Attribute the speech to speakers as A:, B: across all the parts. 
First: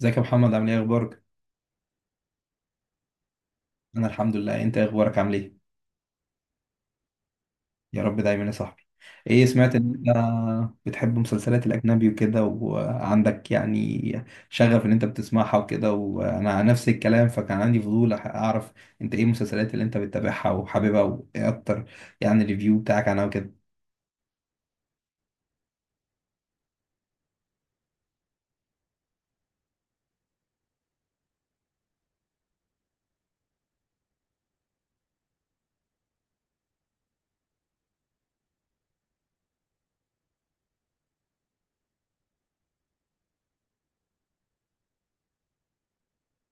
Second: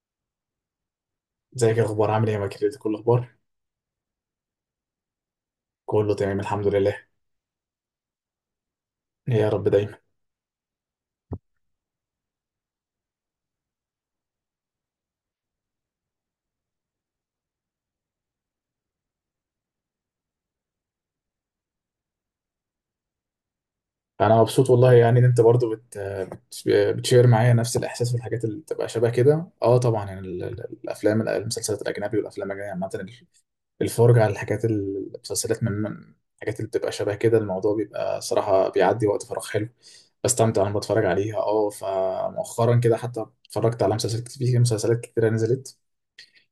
A: ازيك يا محمد، عامل ايه؟ اخبارك؟
B: ازيك يا اخبار، عامل ايه، يا كده كل الاخبار.
A: انا الحمد لله. انت إيه اخبارك؟ عامل ايه؟
B: كله تمام الحمد لله.
A: يا رب دايما يا صاحبي.
B: ايه،
A: ايه،
B: يا رب
A: سمعت ان
B: دايما.
A: انت بتحب مسلسلات الاجنبي وكده، وعندك يعني شغف ان انت بتسمعها وكده، وانا عن نفس الكلام، فكان عندي فضول اعرف انت ايه المسلسلات اللي انت بتتابعها وحاببها وايه اكتر، يعني الريفيو بتاعك عنها وكده.
B: انا مبسوط والله، يعني ان انت برضو بتشير معايا نفس الاحساس والحاجات اللي بتبقى شبه كده. اه طبعا، يعني الافلام المسلسلات الاجنبي والافلام الاجنبيه عامه، الفرجه على الحاجات، المسلسلات من الحاجات اللي بتبقى شبه كده. الموضوع بيبقى صراحه بيعدي وقت فراغ حلو، بستمتع وانا بتفرج عليها، اه. فمؤخرا كده حتى اتفرجت على مسلسلات كتير، مسلسلات كتيره نزلت.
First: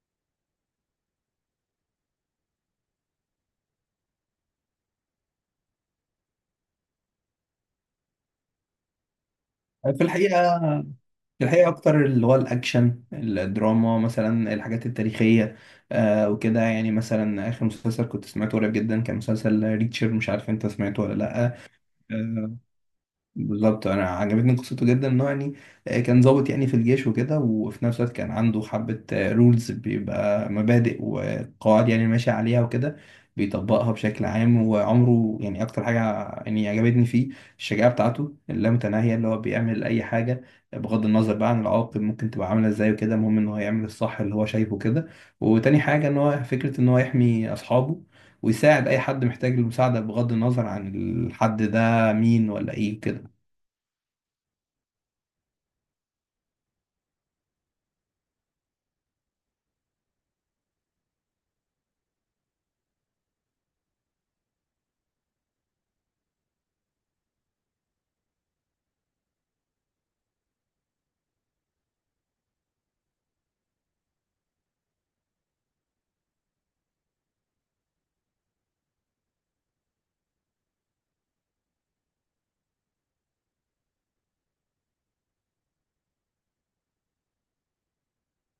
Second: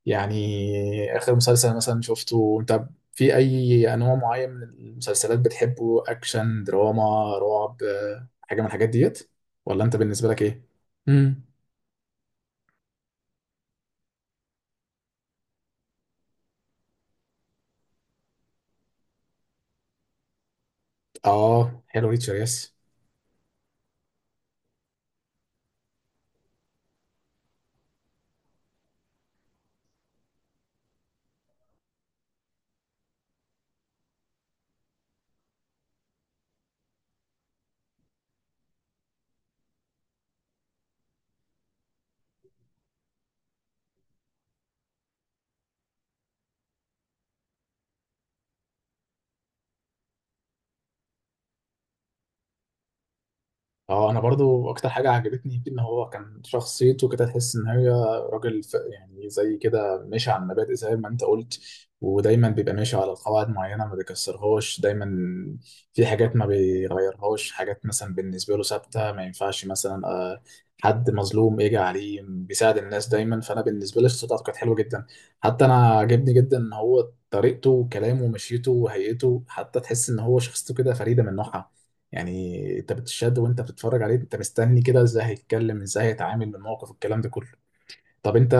B: يعني آخر مسلسل مثلا شفته أنت؟ في أي أنواع معين من المسلسلات بتحبه، أكشن دراما رعب، حاجة من الحاجات ديت، ولا أنت
A: في
B: بالنسبة لك
A: الحقيقة،
B: إيه؟ امم
A: الحقيقة أكتر اللي هو الأكشن، الدراما، مثلا الحاجات التاريخية. آه وكده، يعني مثلا آخر مسلسل كنت سمعته قريب جدا كان مسلسل ريتشر، مش عارف أنت سمعته ولا لأ؟
B: آه، حلو، ريتشارد يس.
A: بالظبط، انا عجبتني قصته جدا، انه يعني كان ضابط يعني في الجيش وكده، وفي نفس الوقت كان عنده حبة رولز، بيبقى مبادئ وقواعد يعني ماشي عليها وكده، بيطبقها بشكل عام. وعمره يعني اكتر حاجة يعني عجبتني فيه الشجاعة بتاعته اللامتناهية، اللي هو بيعمل اي حاجة بغض النظر بقى عن العواقب، ممكن تبقى عاملة ازاي وكده، المهم ان هو يعمل الصح اللي هو شايفه كده. وتاني حاجة ان هو فكرة ان هو يحمي اصحابه، ويساعد اي حد محتاج المساعدة بغض النظر عن الحد ده مين ولا ايه وكده.
B: اه، انا برضو اكتر حاجه عجبتني فيه ان هو كان شخصيته كده تحس ان هي راجل، يعني زي كده ماشي على المبادئ زي ما انت قلت. ودايما بيبقى ماشي على قواعد معينه، ما بيكسرهاش دايما. في حاجات ما بيغيرهاش، حاجات مثلا بالنسبه له ثابته، ما ينفعش مثلا حد مظلوم يجي عليه، بيساعد الناس دايما. فانا بالنسبه لي شخصيته كانت حلوه جدا. حتى انا عجبني جدا ان هو طريقته وكلامه ومشيته وهيئته، حتى تحس ان هو شخصيته كده فريده من نوعها. يعني انت بتشد وانت بتتفرج عليه، انت مستني كده ازاي هيتكلم، ازاي هيتعامل من الموقف، الكلام ده كله. طب انت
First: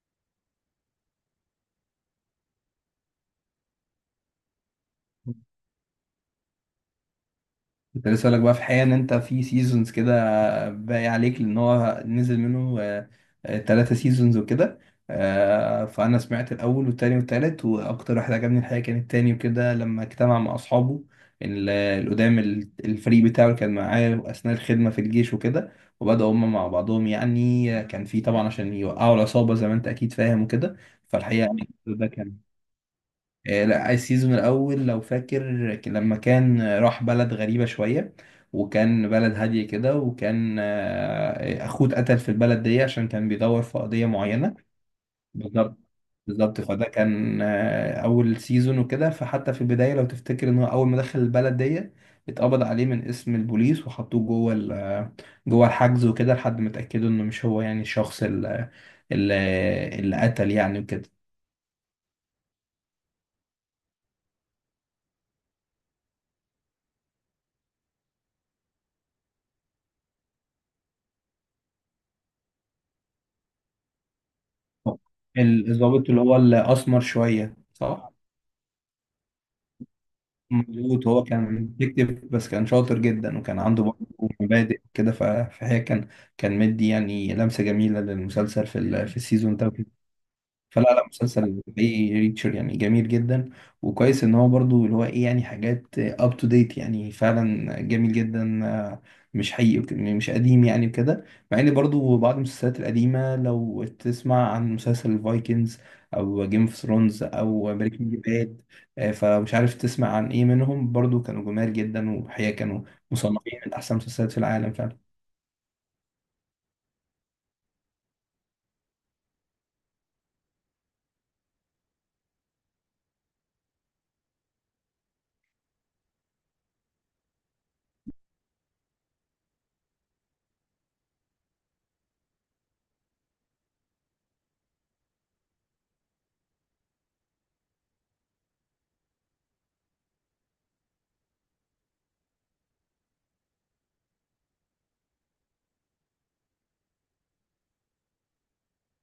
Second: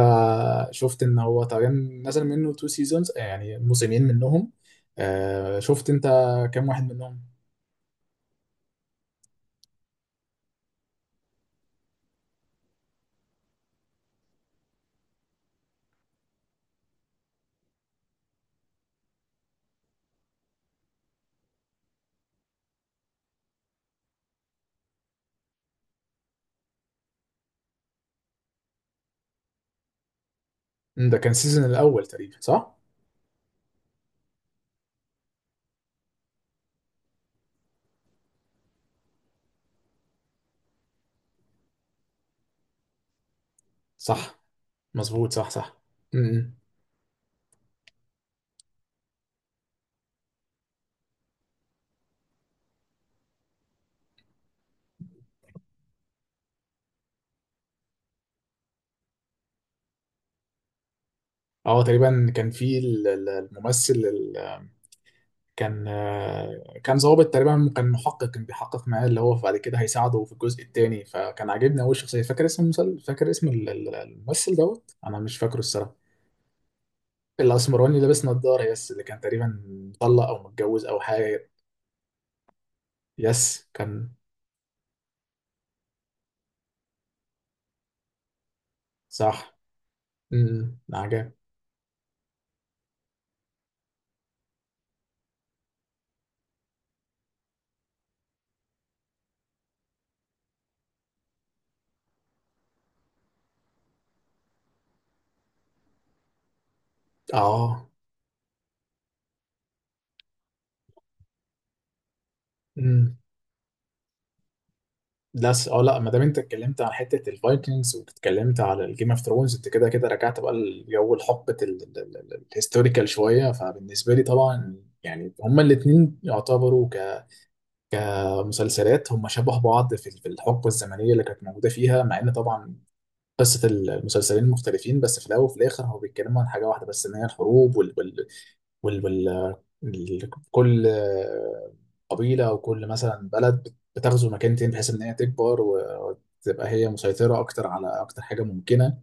B: شفت ان هو تقريبا نزل منه تو سيزونز، يعني موسمين منهم. آه، شفت انت كام واحد منهم؟
A: كنت لسه هقولك بقى في حقيقة ان انت في سيزونز كده باقي عليك، لان هو نزل منه 3 سيزونز وكده. فانا سمعت الاول والتاني والتالت، واكتر واحد عجبني الحقيقة كان التاني وكده، لما اجتمع مع اصحابه القدام الفريق بتاعه اللي كان معاه اثناء الخدمة في الجيش وكده، وبدأوا هما مع بعضهم، يعني كان في طبعا عشان يوقعوا العصابة زي ما انت اكيد فاهم وكده.
B: ده كان
A: فالحقيقة
B: سيزون
A: يعني
B: الاول
A: ده
B: تقريبا
A: كان
B: صح.
A: لا، السيزون الأول لو فاكر، لما كان راح بلد غريبة شوية، وكان بلد هادية كده، وكان أخوه اتقتل في البلد دي عشان كان بيدور في قضية
B: صح
A: معينة.
B: مظبوط، صح صح.
A: بالظبط.
B: امم
A: فده كان أول سيزون وكده، فحتى في البداية لو تفتكر إن هو أول ما دخل البلد دي اتقبض عليه من اسم البوليس وحطوه جوه جوه الحجز وكده، لحد ما اتأكدوا إنه مش هو يعني الشخص ال- اللي قتل يعني وكده.
B: اه تقريبا كان في الممثل، كان كان ظابط تقريبا، كان محقق، كان بيحقق معاه اللي هو بعد كده هيساعده في الجزء الثاني، فكان عاجبني قوي الشخصيه. فاكر اسم فاكر اسم الممثل دوت؟ انا مش فاكره الصراحه.
A: الضابط اللي هو الأسمر شوية،
B: الاسمراني
A: آه.
B: اللي
A: صح؟
B: لابس نضاره، يس، اللي كان تقريبا مطلق او متجوز او
A: مظبوط، هو
B: حاجه.
A: كان بيكتب بس كان شاطر جدا، وكان
B: يس
A: عنده برضه
B: كان.
A: مبادئ كده. فهي كان مدي يعني لمسة جميلة للمسلسل في
B: صح.
A: السيزون ده. فلا، لا،
B: عجب.
A: مسلسل حقيقي ريتشر يعني جميل جدا، وكويس ان هو برضو اللي هو ايه يعني حاجات اب تو ديت، يعني فعلا جميل جدا. مش حقيقي، مش قديم يعني وكده. مع ان برضو بعض المسلسلات القديمه، لو تسمع عن مسلسل الفايكنجز او جيم اوف ثرونز او
B: اه.
A: بريكنج باد، فمش عارف تسمع عن ايه منهم، برضو كانوا جمال جدا، وحقيقة كانوا
B: امم
A: مصنفين من احسن المسلسلات في العالم فعلا.
B: لا، اه لا، ما دام انت اتكلمت عن حته الفايكنجز واتكلمت على الجيم اوف ثرونز، انت كده كده رجعت بقى الجو لحقبه الهيستوريكال شويه. فبالنسبه لي طبعا، يعني هما الاثنين يعتبروا كمسلسلات هما شبه بعض، في الحقبه الزمنيه اللي كانت موجوده فيها. مع ان طبعا قصه المسلسلين مختلفين، بس في الاول وفي الاخر هو بيتكلموا عن حاجه واحده، بس ان هي الحروب وال وال كل قبيلة أو كل مثلا بلد بتغزو مكانتين بحيث إن هي تكبر وتبقى هي مسيطرة أكتر على أكتر حاجة ممكنة.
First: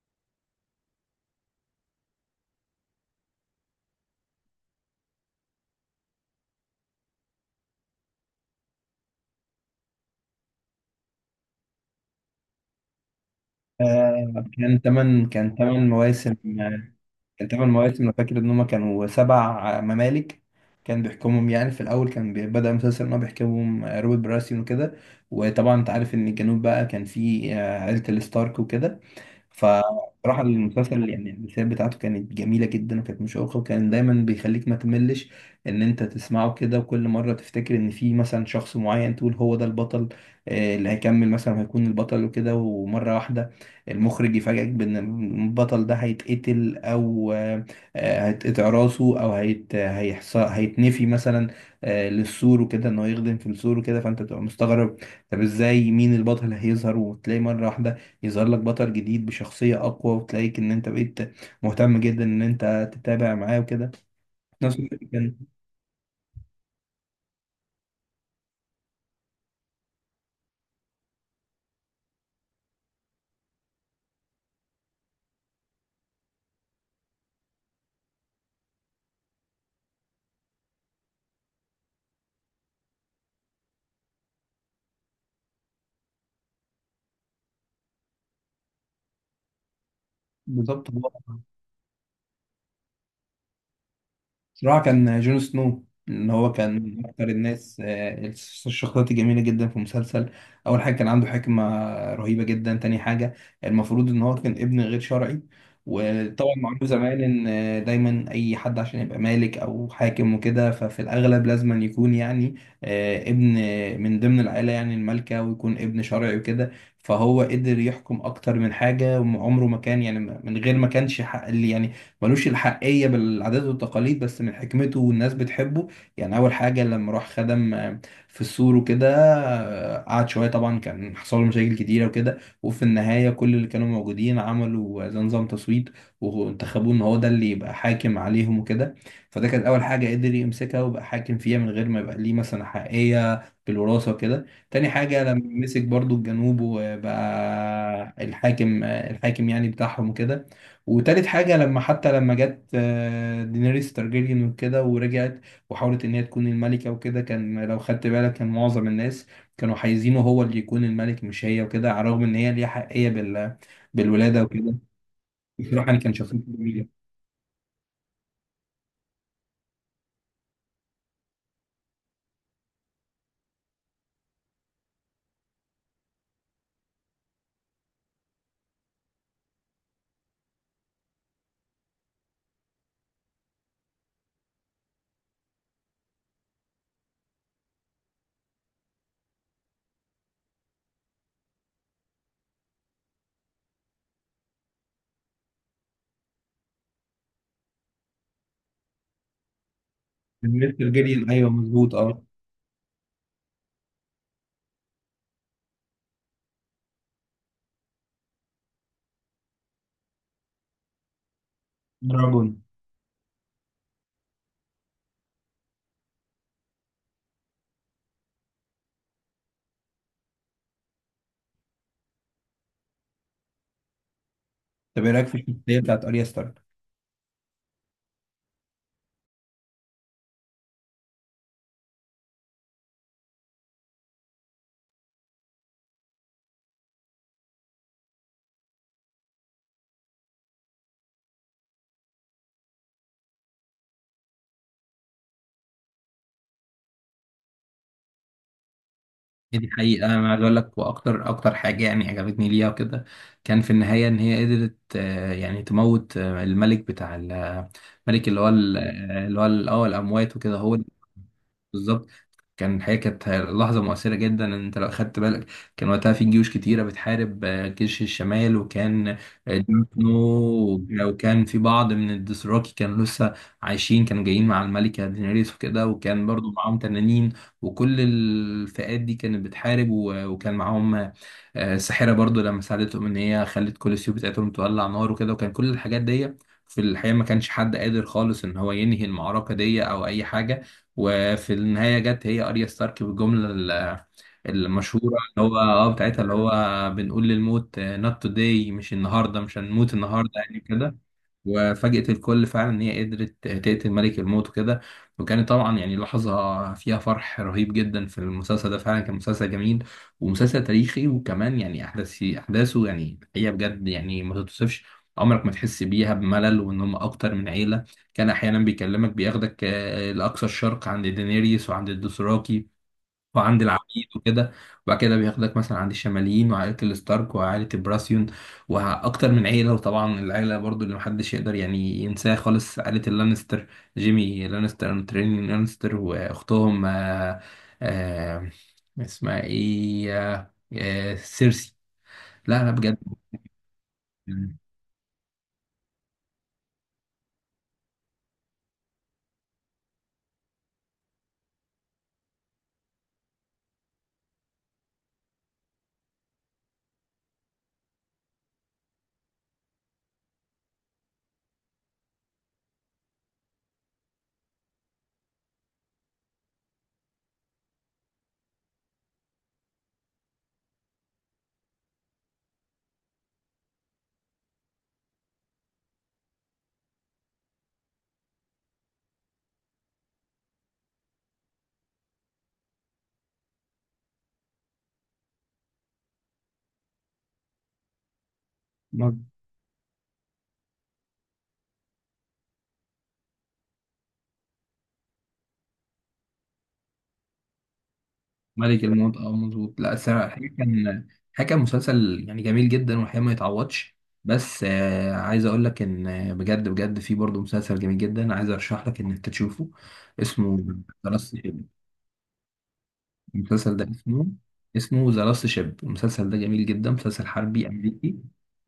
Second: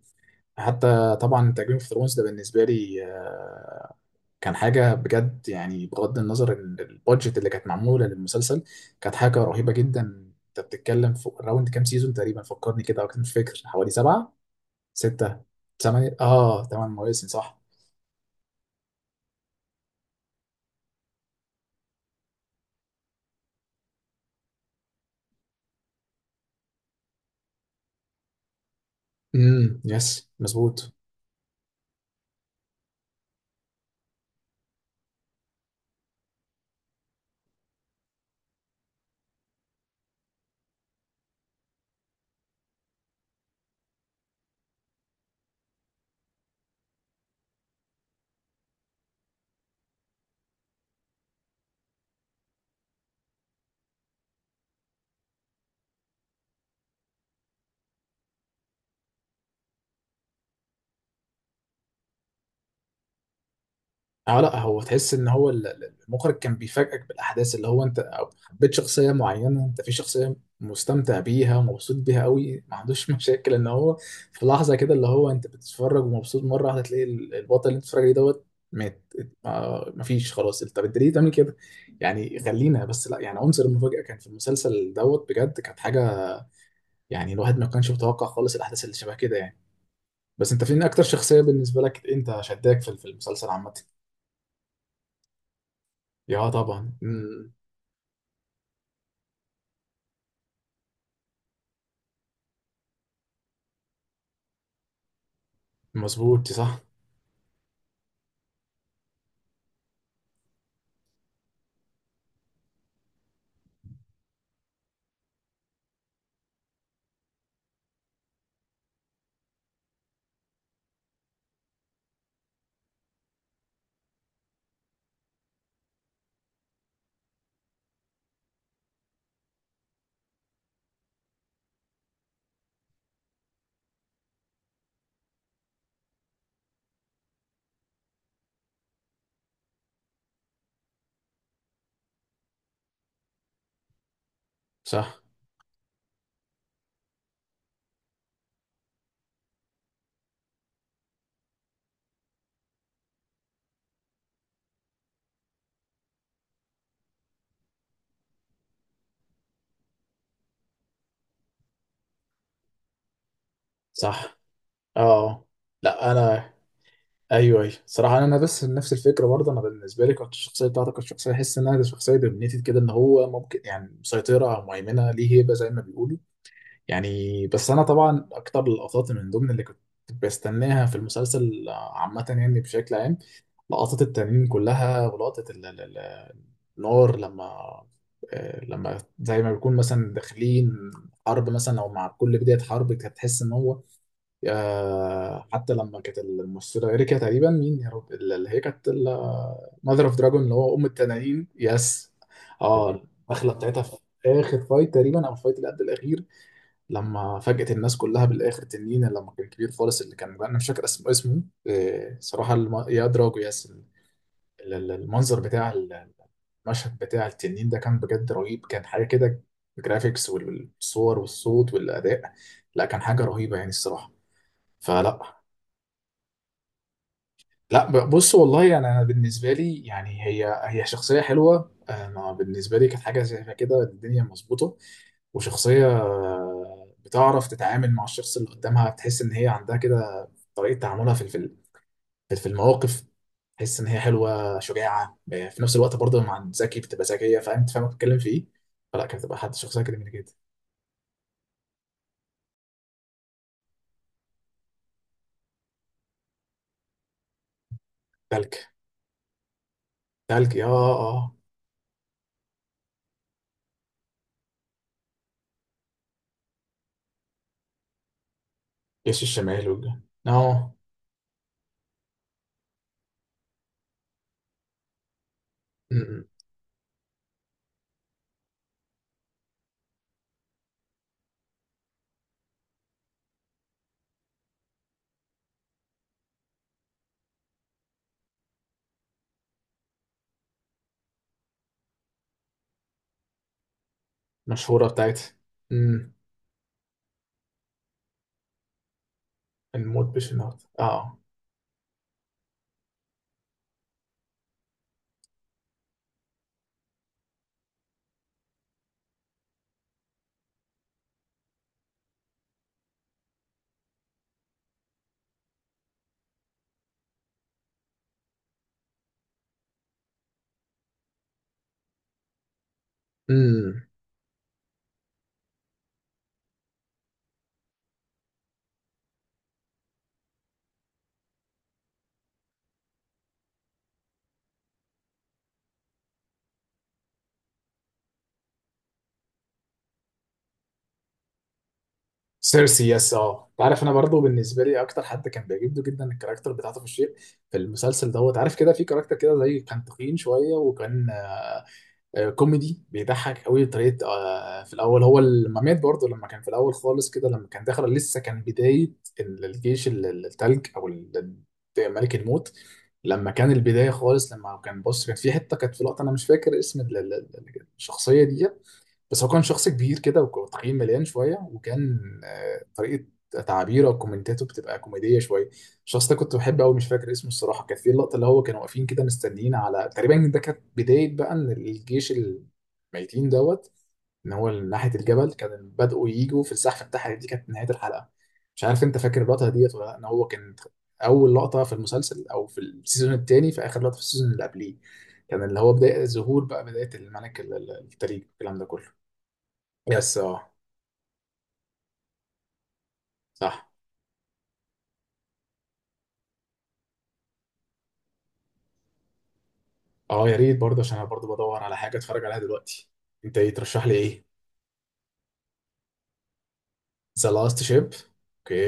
B: حتى طبعا تجربة اوف ثرونز ده بالنسبة لي كان حاجة بجد. يعني بغض النظر إن البادجت اللي كانت معمولة للمسلسل كانت حاجة رهيبة جدا. أنت بتتكلم في راوند كام سيزون تقريبا، فكرني كده أكتر، مش فاكر، حوالي سبعة.
A: كان تمن
B: ستة،
A: كان تمن
B: ثمانية،
A: مواسم.
B: آه تمن مواسم
A: كان
B: صح.
A: تمن مواسم، انا فاكر ان هما كانوا 7 ممالك. كان بيحكمهم يعني في الاول، كان بدأ المسلسل ان هو بيحكمهم روبرت براسيون وكده. وطبعا انت عارف ان الجنوب بقى كان فيه عيلة الستارك وكده.
B: يس
A: فراح
B: مظبوط.
A: المسلسل يعني الرسالة بتاعته كانت جميلة جدا وكانت مشوقة، وكان دايما بيخليك ما تملش ان انت تسمعه كده. وكل مرة تفتكر ان في مثلا شخص معين تقول هو ده البطل، اللي هيكمل مثلا هيكون البطل وكده، ومرة واحدة المخرج يفاجئك بان البطل ده هيتقتل، او هيتقطع راسه، او هيتنفي مثلا للسور وكده، انه يخدم في السور وكده. فانت تبقى مستغرب، طب ازاي، مين البطل هيظهر؟ وتلاقي مرة واحدة يظهر لك بطل جديد بشخصية أقوى، وتلاقيك إن أنت بقيت مهتم جدا إن أنت تتابع معاه وكده.
B: اه لا،
A: في نفس
B: هو
A: الوقت
B: تحس ان
A: كان.
B: هو المخرج كان بيفاجئك بالاحداث اللي هو انت أو حبيت شخصيه معينه، انت في شخصيه مستمتع بيها ومبسوط بيها قوي، ما عندوش مشاكل ان هو في لحظه كده اللي هو انت بتتفرج ومبسوط، مره واحده تلاقي البطل اللي انت بتتفرج عليه دوت مات. آه، مفيش خلاص. طب انت ليه تعمل كده؟ يعني خلينا بس، لا يعني عنصر المفاجاه كان في المسلسل دوت بجد كانت حاجه، يعني الواحد ما كانش متوقع خالص الاحداث اللي شبه كده، يعني. بس انت فين
A: بالظبط.
B: اكتر شخصيه بالنسبه لك انت شداك في المسلسل عامه؟
A: بصراحة كان جون سنو، إن
B: يا
A: هو كان
B: طبعا.
A: من أكتر
B: مم.
A: الناس الشخصيات الجميلة جدا في المسلسل. أول حاجة كان عنده حكمة رهيبة جدا. تاني حاجة، المفروض إن هو كان ابن غير شرعي،
B: مظبوط،
A: وطبعا
B: صح
A: معروف زمان إن دايما أي حد عشان يبقى مالك أو حاكم وكده، ففي الأغلب لازم يكون يعني ابن من ضمن العائلة يعني المالكة، ويكون ابن شرعي وكده. فهو قدر يحكم أكتر من حاجة، وعمره ما كان يعني من غير ما كانش حق، اللي يعني ملوش الحقية بالعادات والتقاليد، بس من حكمته والناس بتحبه. يعني أول حاجة لما راح خدم في السور وكده، قعد شوية، طبعا كان حصل له مشاكل كتيرة وكده، وفي النهاية كل اللي كانوا موجودين عملوا زي نظام تصويت، وانتخبوه إن هو ده اللي يبقى حاكم عليهم وكده. فده كانت أول حاجة قدر يمسكها ويبقى حاكم فيها من غير ما يبقى ليه مثلا حقيقية بالوراثة وكده. تاني
B: صح.
A: حاجة لما مسك برضو الجنوب، وبقى الحاكم يعني بتاعهم وكده. وتالت حاجة لما حتى لما جت دينيريس تارجيريان وكده، ورجعت وحاولت إن هي تكون الملكة وكده، كان لو خدت بالك كان معظم الناس كانوا عايزينه هو اللي يكون الملك مش هي وكده، على الرغم إن هي ليها حقية
B: صح.
A: بالولادة وكده.
B: اه
A: بصراحة أنا
B: لا،
A: كان شخصيته
B: انا
A: جميلة.
B: ايوه ايوه صراحه، انا بس نفس الفكره برضه، انا بالنسبه لي كانت الشخصيه بتاعتي كانت شخصيه احس انها شخصيه دومينيتد كده، ان هو ممكن يعني مسيطره او مهيمنه، ليه هيبه زي ما بيقولوا. يعني بس انا طبعا اكتر اللقطات من ضمن اللي كنت بستناها في المسلسل عامه، يعني بشكل عام لقطات التنين كلها، ولقطه النار لما لما زي ما بيكون مثلا داخلين حرب مثلا، او مع كل بدايه حرب هتحس ان هو حتى لما كانت الممثله اريكا تقريبا، مين يا رب، اللي هي كانت ماذر اوف دراجون اللي هو
A: دينيريس
B: ام
A: تارجيريان،
B: التنانين،
A: أيوه مظبوط،
B: يس.
A: أه.
B: اه الدخله بتاعتها في اخر فايت تقريبا، او الفايت اللي قبل الاخير، لما فاجأت الناس كلها بالاخر تنين لما كان كبير خالص، اللي كان انا مش فاكر اسمه، اسمه
A: دراجون.
B: صراحه يا دراجو، يس. المنظر بتاع المشهد بتاع التنين ده كان بجد رهيب، كان حاجه كده. الجرافيكس والصور والصوت والاداء، لا كان حاجه رهيبه يعني الصراحه.
A: طب إيه رأيك
B: فلا.
A: في الشخصية بتاعت أريا ستارك؟
B: لا، بص والله، يعني انا بالنسبه لي يعني هي شخصيه حلوه، انا بالنسبه لي كانت حاجه شايفها كده الدنيا مظبوطه. وشخصيه بتعرف تتعامل مع الشخص اللي قدامها، تحس ان هي عندها كده طريقه تعاملها في المواقف، تحس ان هي حلوه شجاعه في نفس الوقت برضه مع ذكي بتبقى ذكيه، فاهم انت، فاهم بتتكلم في ايه. فلا، كانت بتبقى حد
A: دي
B: شخصيه كده
A: حقيقة
B: من كده.
A: أنا عايز أقول لك، وأكتر حاجة يعني عجبتني ليها وكده، كان في النهاية إن هي قدرت يعني تموت الملك بتاع الملك، اللي هو
B: تلك.
A: ال- اللي هو ال- اه الأموات
B: تلك،
A: وكده.
B: يا
A: هو
B: اه.
A: بالظبط. كان الحقيقة كانت لحظة مؤثرة جدا، إن انت لو خدت بالك كان وقتها في جيوش كتيرة بتحارب جيش الشمال، وكان
B: جيش
A: آه،
B: الشمال والجنوب.
A: دينو،
B: اه.
A: وكان في بعض من الدوثراكي كانوا لسه عايشين، كانوا جايين مع الملكة دينيريس وكده،
B: م- م.
A: وكان برضو معاهم تنانين، وكل الفئات دي كانت بتحارب، وكان معاهم الساحرة برضو، لما ساعدتهم إن هي خلت كل السيوف بتاعتهم تولع نار وكده. وكان كل الحاجات دي في الحقيقة ما كانش حد قادر خالص إن هو ينهي المعركة دي أو أي حاجة. وفي النهاية جت هي أريا ستارك بالجملة
B: مشهوره
A: المشهورة
B: بتاعت.
A: اللي هو اه
B: م.
A: بتاعتها، اللي هو بنقول للموت not today، مش النهاردة، مش هنموت
B: الموت
A: النهاردة يعني
B: بالشنط
A: كده.
B: اه.
A: وفاجأت الكل فعلا إن هي قدرت تقتل ملك الموت وكده، وكانت طبعا يعني لحظة فيها فرح رهيب جدا. في المسلسل ده فعلا كان مسلسل جميل، ومسلسل تاريخي، وكمان يعني أحداثه يعني هي بجد يعني ما تتوصفش. عمرك ما تحس بيها بملل، وإن هم أكتر من عيلة. كان احيانا بيكلمك بياخدك لاقصى الشرق عند دينيريس وعند الدوثراكي، وعند
B: امم
A: العبيد وكده. وبعد كده بياخدك مثلا عند الشماليين، وعائله الستارك وعائله البراسيون، واكتر من عيله. وطبعا العيله برضو اللي محدش يقدر يعني ينساها خالص، عائله اللانستر، جيمي لانستر وترين لانستر واختهم، آه، اسمها ايه، سيرسي. لا لا
B: سيرسي،
A: بجد.
B: يس. اه، انت عارف انا برضه بالنسبه لي اكتر حد كان بيعجبني جدا الكاركتر بتاعته في الشيء، في المسلسل دوت. عارف كده في كاركتر كده زي كان تخين شويه، وكان كوميدي بيضحك قوي بطريقه، في الاول هو لما مات برضه، لما كان في الاول خالص كده لما كان داخل لسه كان بدايه الجيش التلج، او ملك الموت. لما كان البدايه خالص، لما كان بص كان في حته، كانت في لقطه، انا مش فاكر اسم الشخصيه دي. بس هو كان شخص كبير كده وتخين مليان شويه، وكان طريقه تعابيره وكومنتاته بتبقى كوميديه شويه. الشخص ده كنت بحبه قوي، مش فاكر اسمه الصراحه. كانت في اللقطه اللي هو كانوا واقفين كده مستنيين على تقريبا، ده كانت بدايه بقى ان الجيش الميتين دوت ان هو ناحيه الجبل كان بدأوا يجوا في الزحف بتاعها، دي كانت نهايه الحلقه. مش عارف انت فاكر اللقطه ديت ولا لأ؟ ان هو كان اول لقطه في المسلسل او في السيزون الثاني، في اخر لقطه في السيزون اللي قبليه، كان اللي هو بدايه الظهور بقى، بدايه الملك التلج الكلام ده
A: ملك
B: كله.
A: الموت، اه، مظبوط. لا،
B: يس.
A: الصراحه،
B: اه،
A: الحقيقه كان مسلسل يعني جميل جدا، والحقيقه ما
B: صح.
A: يتعوضش. بس آه عايز اقول لك ان بجد بجد في برضه مسلسل جميل جدا، عايز ارشح لك ان انت تشوفه.
B: اه يا ريت
A: اسمه
B: برضه، عشان انا
A: ذا
B: برضه
A: لاست
B: بدور
A: شيب.
B: على حاجه اتفرج عليها دلوقتي. انت ايه
A: المسلسل
B: ترشح
A: ده
B: لي ايه؟
A: اسمه ذا لاست شيب. المسلسل ده جميل جدا، مسلسل
B: ذا لاست
A: حربي
B: شيب.
A: امريكي.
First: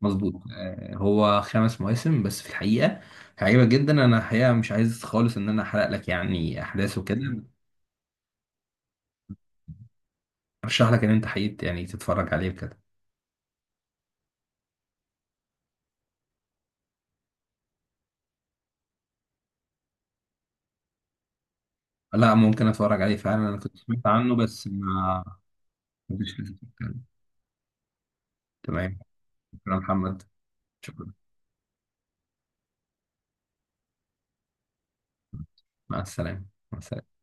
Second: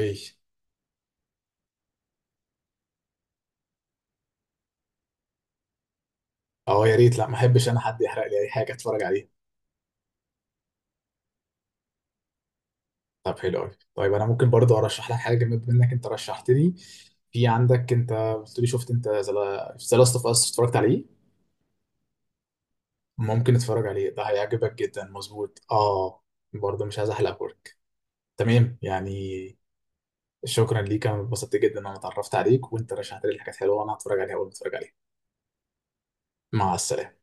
A: مظبوط آه، هو 5 مواسم بس في الحقيقه، هيعجبك جدا. انا الحقيقه مش عايز خالص ان انا احرق لك يعني
B: اه يا
A: احداثه
B: ريت، لا ما
A: كده.
B: احبش انا حد يحرق لي اي حاجه اتفرج عليها.
A: ارشح لك ان انت حقيقة يعني تتفرج عليه بجد.
B: طب حلو قوي. طيب انا ممكن برضه ارشح لك حاجه بما انك انت رشحت لي. في عندك انت قلت لي، شفت انت ذا لاست اوف اس، اتفرجت عليه؟
A: لا، ممكن اتفرج عليه فعلا،
B: ممكن
A: انا كنت
B: اتفرج
A: سمعت
B: عليه، ده
A: عنه بس
B: هيعجبك جدا
A: ما
B: مظبوط
A: ما
B: اه.
A: كنتش لسه
B: برضه مش
A: اتكلم.
B: عايز احلق بورك، تمام
A: تمام.
B: يعني.
A: شكرا محمد.
B: شكرا ليك،
A: شكرا.
B: انا اتبسطت جدا ان انا اتعرفت عليك، وانت رشحت لي حاجات حلوه وانا هتفرج عليها اول ما اتفرج عليها.
A: مع السلامة.
B: مع
A: مع
B: السلامة.
A: السلامة.